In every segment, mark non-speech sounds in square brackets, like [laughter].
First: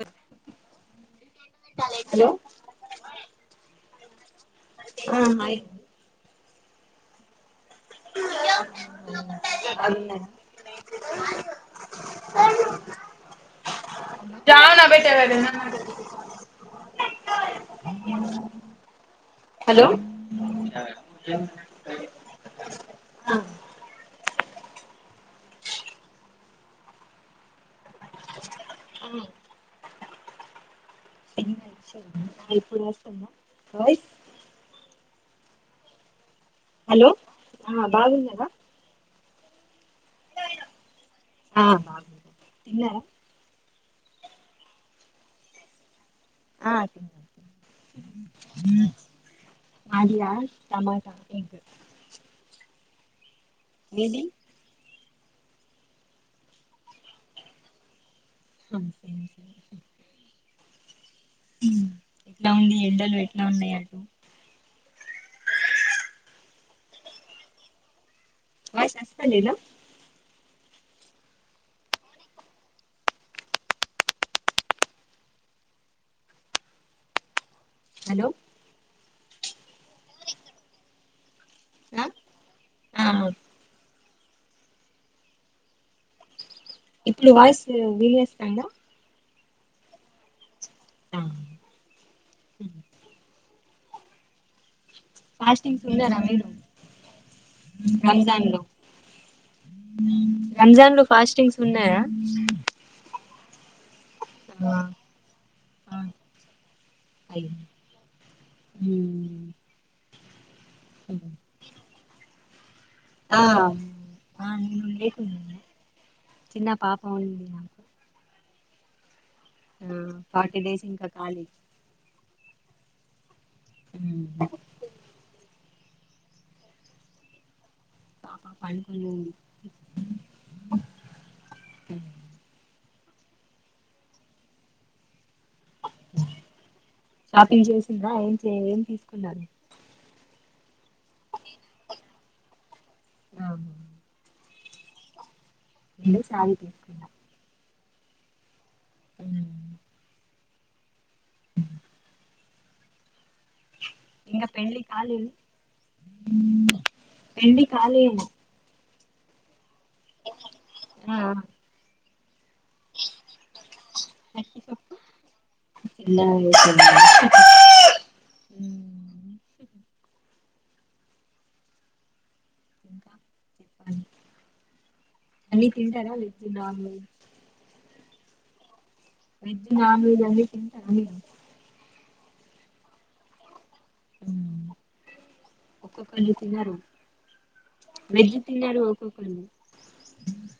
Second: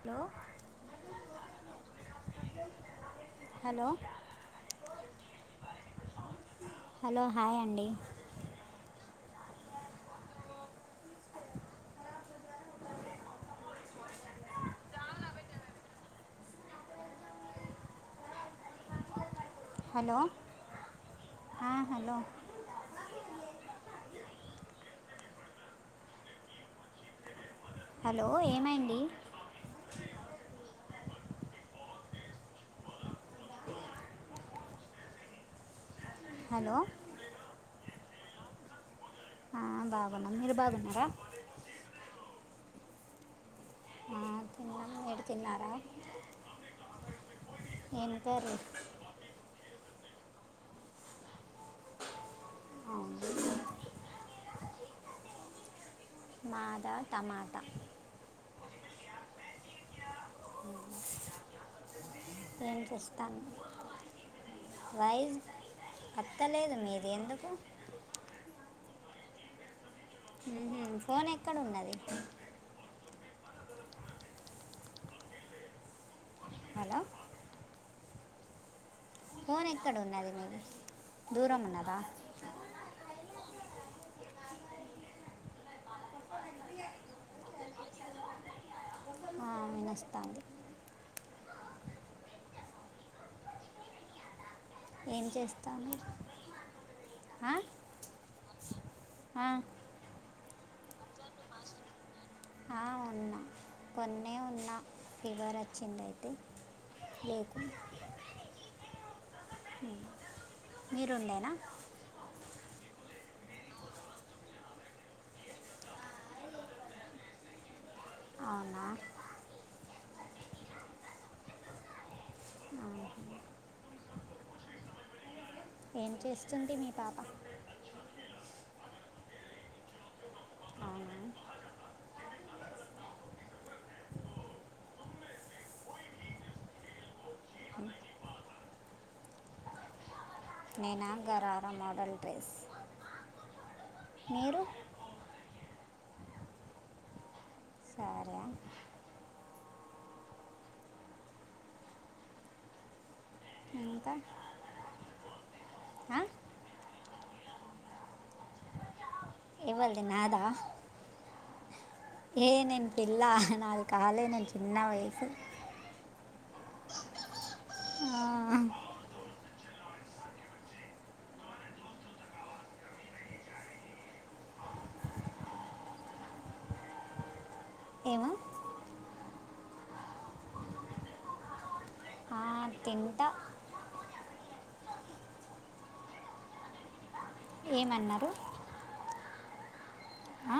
Hello hello hello ఆ hello hi అండి జావోనా బేటావర హలో ఆ, హలో హలో ఏమైంది ఇప్పుడు అవసరమా హలో బాగున్నావ ఆ బా మీరు బాగున్నర ఆ బాగున్నా తిన్నారా తిన్నా మీరు తిన్నారా ఆ ఏం కర్రీ మాదియా సమాదా ఎకు అవును మీది మాద టమాట స ఎట్లా ఉంది ఏం ఎండలు చేస్తాను ఎట్లా ఉన్నాయి అట్లు ఎత్తలేదు మీది ఎందుకు వాయిస్ వస్తలేదా ఫోన్ ఎక్కడ ఉందండి హలో హలో ఫోన్ ఎక్కడ ఉన్నది మీరు దూరం ఉన్నదా ఆ ఇప్పుడు వాయిస్ వీలియస్ కాంద వినపిస్తాంది ఆ ఏం ఫస్టింగ్ చేస్తాను ఉండరా అ మీరు రంజాన్ లో రంజాన్ లో ఆ ఉన్నా కునే ఉన్న ఫీవర్ వచ్చిందయితే లేకు మీరుండేనా ఆ నేను లేకున్నా చిన్న పాప ఉంది అవునా ఉమ్ ఫార్టీ డేస్ ఇంక ఖాళీ ఆ, అ ఏం చేస్తుంది మీ పాప పాపా పడుకుని ఉంది అవునా [inaudible] షాపింగ్ చేసిందా ఏం చెయం తీసుకున్నారు నేనా గారారా మోడల్ డ్రెస్ ఆ మీరు నేను సారీ తీసుకున్న సరే ఆ అ ఇంకా ఇంగ పెళ్ళి కాలే ఆ, పెండ్లి కాలే ఏవల్ది నాదా ఆ ఏ నేను పిల్ల నాకు కాలే నేను చిన్న వయసు చిన్నగా ఆ అయిపోయింది. అన్నీ తింటారా వెజ్ నాన్ వెజ్ ఏమ వెజ్ నాన్ వెజ్ అన్ని తింట అన్ని ఆ, తింటా ఒక్కొక్కళ్ళు తినరు ఏమన్నారు వెజ్ తినరు ఒక్కళు ఆ?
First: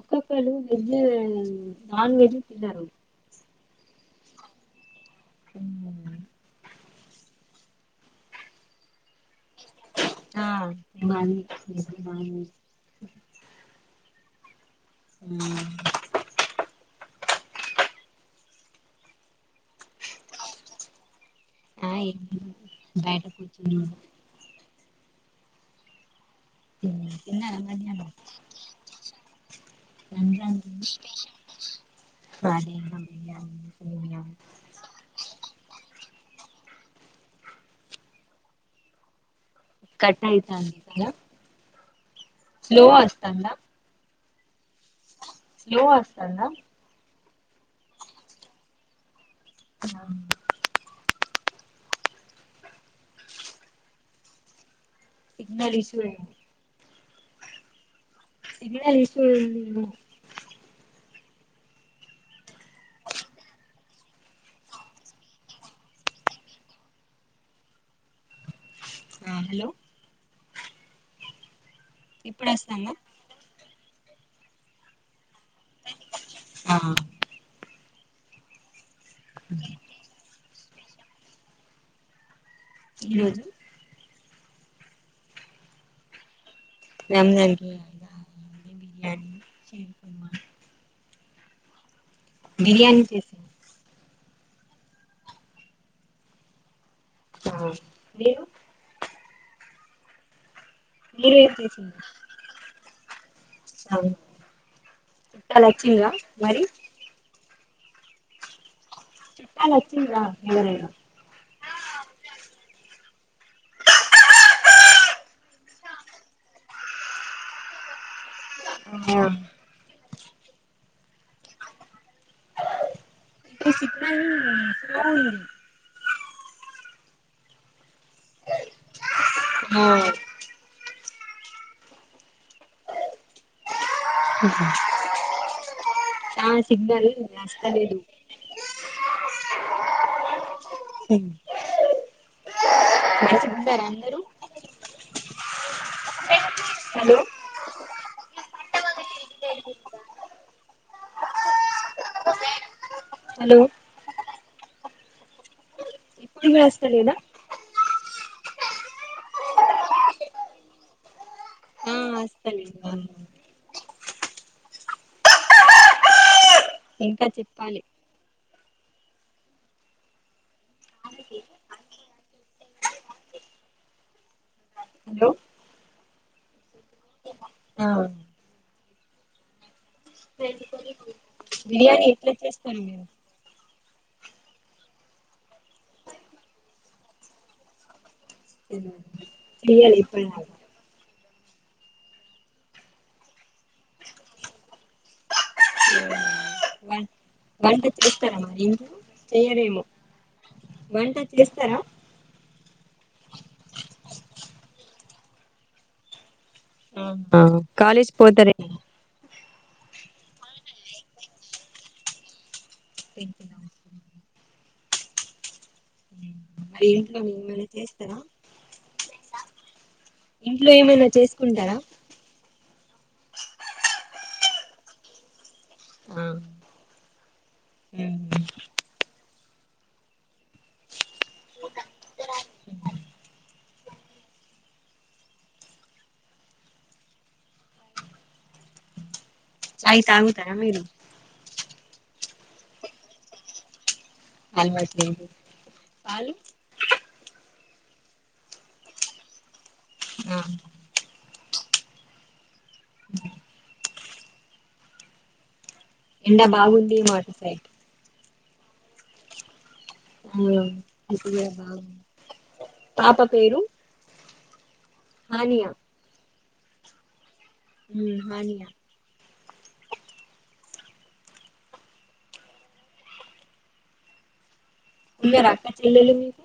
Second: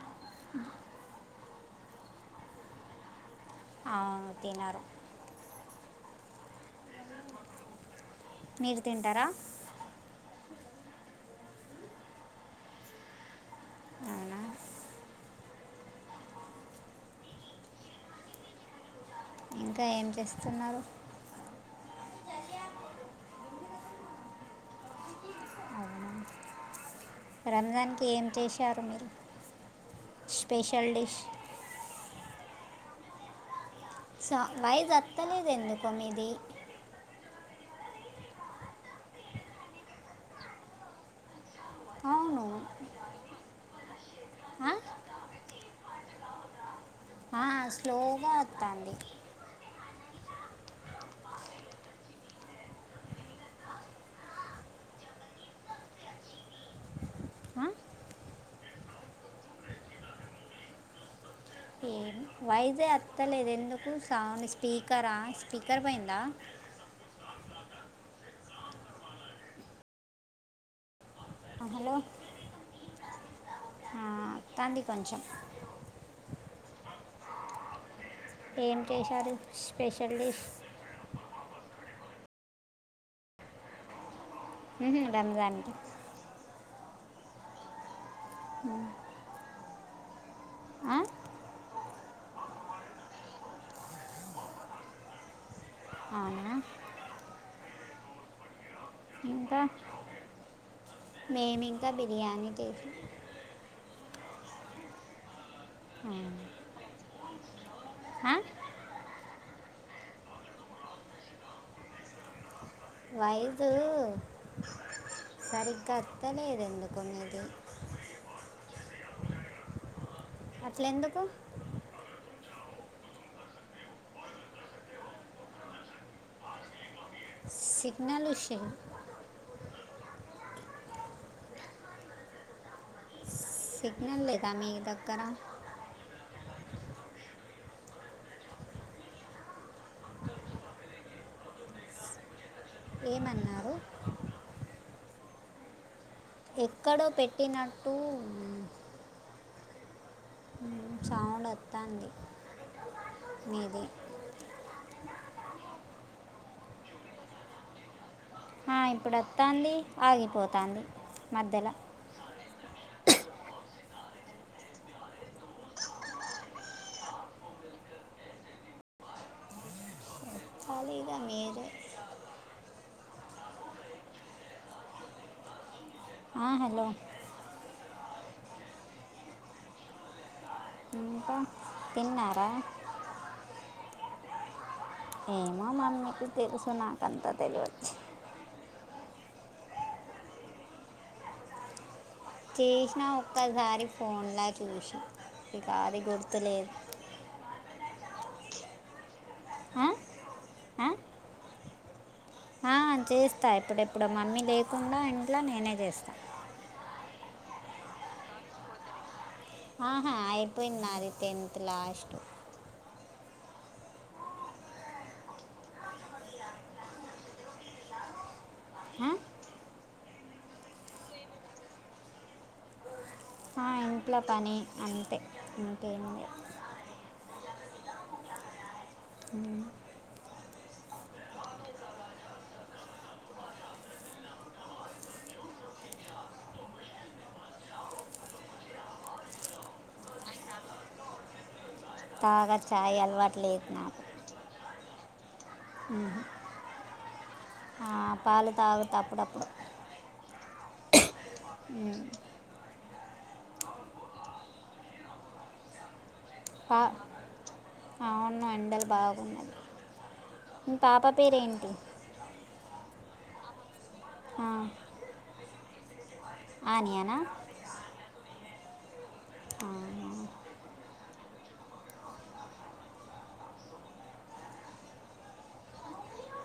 ఒక్కొక్కళ్ళు వెజ్ నాన్ వెజ్ తినరు తిన్నారు ఉ మీరు తింటారా ఆ బానే అవునా ఆ ఇంకా ఏం చేస్తున్నారు ఆ ఏంటీ బయట కూ అవునా తిన్నారా మరి రంజాన్కి అన్నం ఏం చేశారు మీరు రంజాన్ స్పెషల్ డిష్ అదే స వాయిస్ వత్తలేదు ఎందుకో మీది కట్ అయితాంది కదా అవును స్లో వస్తాంద ఆ? స్లో వస్తాందా ఆ, స్లోగా వస్తుంది ఆ సిగ్నల్ ఇష్యూ [unintelligible] వయసే ఎత్తలేదు ఎందుకు సౌండ్ స్పీకరా స్పీకర్ పోయిందా ఆ హలో ఆ, హలో ఇప్పుడు వస్తాందా తాంది కొంచెం ఆ ఏన్ జేశారు స్పెషల్ డిష్ లేదు మ్మ్హు రంజాన్కి రంజాన్కి అ సరిపోమ బిర్యానీ చేసాను అవునా ఆ మీరు ఇంకా మీరు ఏం మేమి ఇంకా బిర్యానీ చేసి అవు ఇయాల వచ్చింద మరి చట్టాలాచ్చిండ్రా ఎవరైనా వయసు సరిగ్గా వత్తలేదు ఎందుకొ మీది ఆహ అట్ల ఎందుకు ఇ సిగ్నల్ స్లో ఉంధి సిగ్నల్ ఇష్యూ ఆ సిగ్నల్ లేదా మీ దగ్గర ఆా సిగ్నాల అస్తలేదు హ ఏమన్నారు [inaudible] అందరుూ ఎక్కడో హలో పెట్టినట్టు మ్, సౌండ్ ఒత్తాంది హలో మీది ఇప్పుడు వేస్తలేదా ఆ ఇప్పుడోత్తాంది ఆగిపోతుంది మద్దేల అలి ఇంకా చెప్పాలి ఖాళీగా మీరే హలో ఆ, హలో అవున్ ఇంకా బిర్యానీ ఎట్లా తిన్నారా చేస్తరు మీరు ఏమో మ మీకు తెలుసు నాకంత తెలివదు ప్చ్ [unintelligible] చేసినా ఒక్కసారి ఫోన్లా చూసి ఇకా అది గుర్తులేదు వం వంట చేస్తారా మరి ఈవినింగ్ చేయరేమో ఆ? ఆ? వంట చేస్తారా ఆ చేస్తా ఎప్పుడెప్పుడో మమ్మీ లేకుండా ఇంట్లో నేనే చేస్తా ఆ కాలేజ్ పోతరే ఆహా అయిపోయింది నాది టెన్త్ లాస్ట్ టెన్త్ లాస్టా మరి ఇంట్లో ఏమైనా చేస్తారా ఆ? ఇంట్లో ఏమైనా చేసుకుంటారా ఇంట్ల పని అంతే ఇంకేం ఆ లేదు మ్ మ్ [inaudible] ఛాయ్ తాగుతారా మీరు తాగా చాయ్ అలవాటు లేదు నాకు అల్వా సేమ్ టు ఉహు పాలు తాగుత అప్పుడప్పుడు ఆ మ్ ఎండ పా బాగుంది మోటర్ సైడ్ అవును ఎండలు బాగున్నవి ఆ ఇప్పుడే నా పాప పేరు ఆ హనియా ఆనియానా ఊ హానియే ఆహా ఎందరు అక్క చెల్లెలు మీకు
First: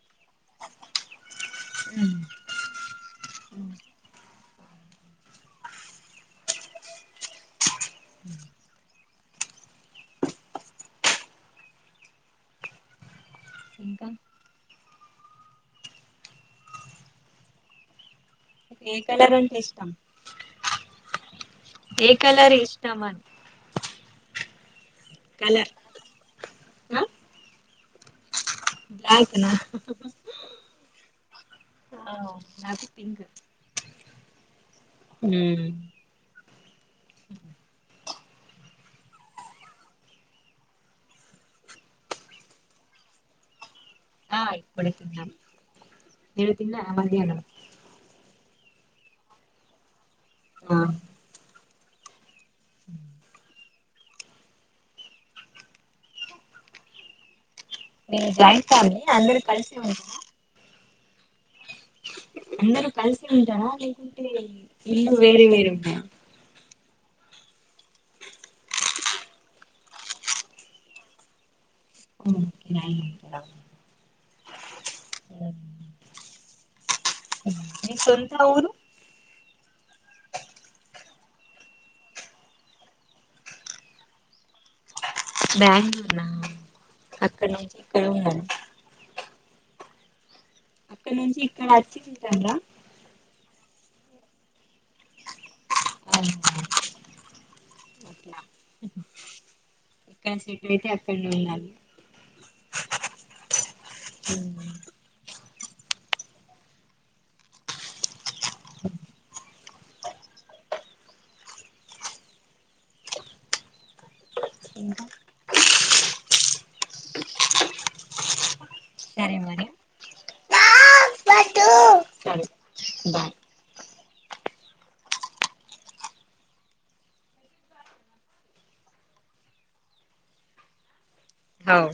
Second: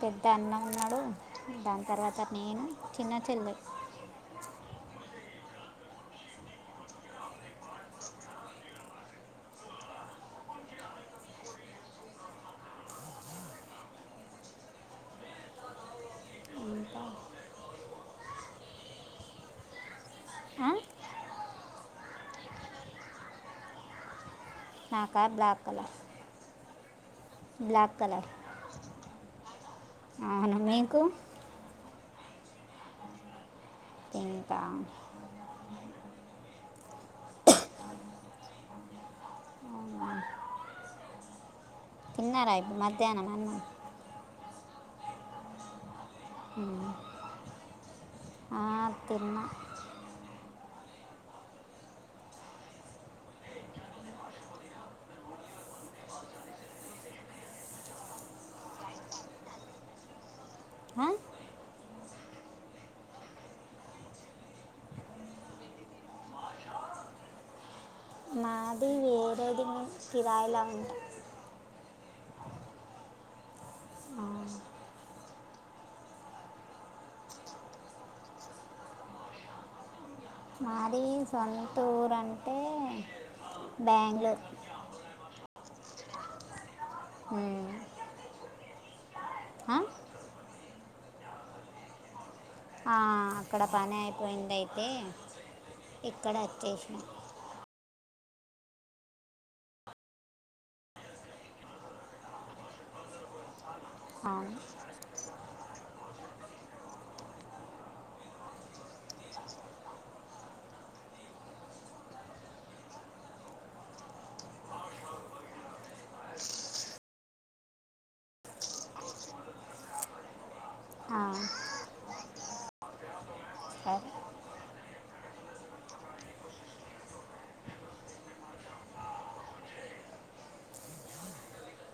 టెన్ అన్నా ఉన్నాడు దాని తర్వాత నేను చిన్న చెల్లె ఇంకా ఇంకా ఏ కలర్ అంటే ఇష్టం ఆ? ఏ కలర్ ఇష్టం అని నాకా బ్లాక్ కలర్ ఆ బ్లక్ కలర్ బ్లాక్ నా అవును మీకు ఆ నాకు పింగు ఇంకా [inaudible] తిన్నార ఇపు మధ్యాహ్నం అన్నం ఆ ఇప్పుడే తిన్నం తిన్నారా మధ్యనం అ తిన్న ఆ ఉ మీ జాయింట్ ఫ్యామిలీ అందరు కలిసి ఉంటుర ఆ? అందరు కలిసి ఉంటారా లేకుంటే ఇళ్లు వేరే వేరుంటాయా [inaudible] ఈ వేరేదిను కిరయల ఉంట ఒ కిరాయి వుంటరా ఊ ఊ మీ సొంత ఊరు మాది సొంతూరంటే బ్యాంగళూరు బ్యాంగళూర అక్కడ ఉమ్. నుంచి ఇక్కడ ఉండండి అ అక్కడ నుంచి ఇక్కడ వచ్చి ఉంటండ్ల ఆ అక్కడ పని అయిపోయిందయితే ఇక్కడ వచ్చేసినం ఎక్కడ సెటిల్ అయితే అక్కనే ఉండాలి అ ఇంకా సరే మరి ఆ, ఎటు సరే అవు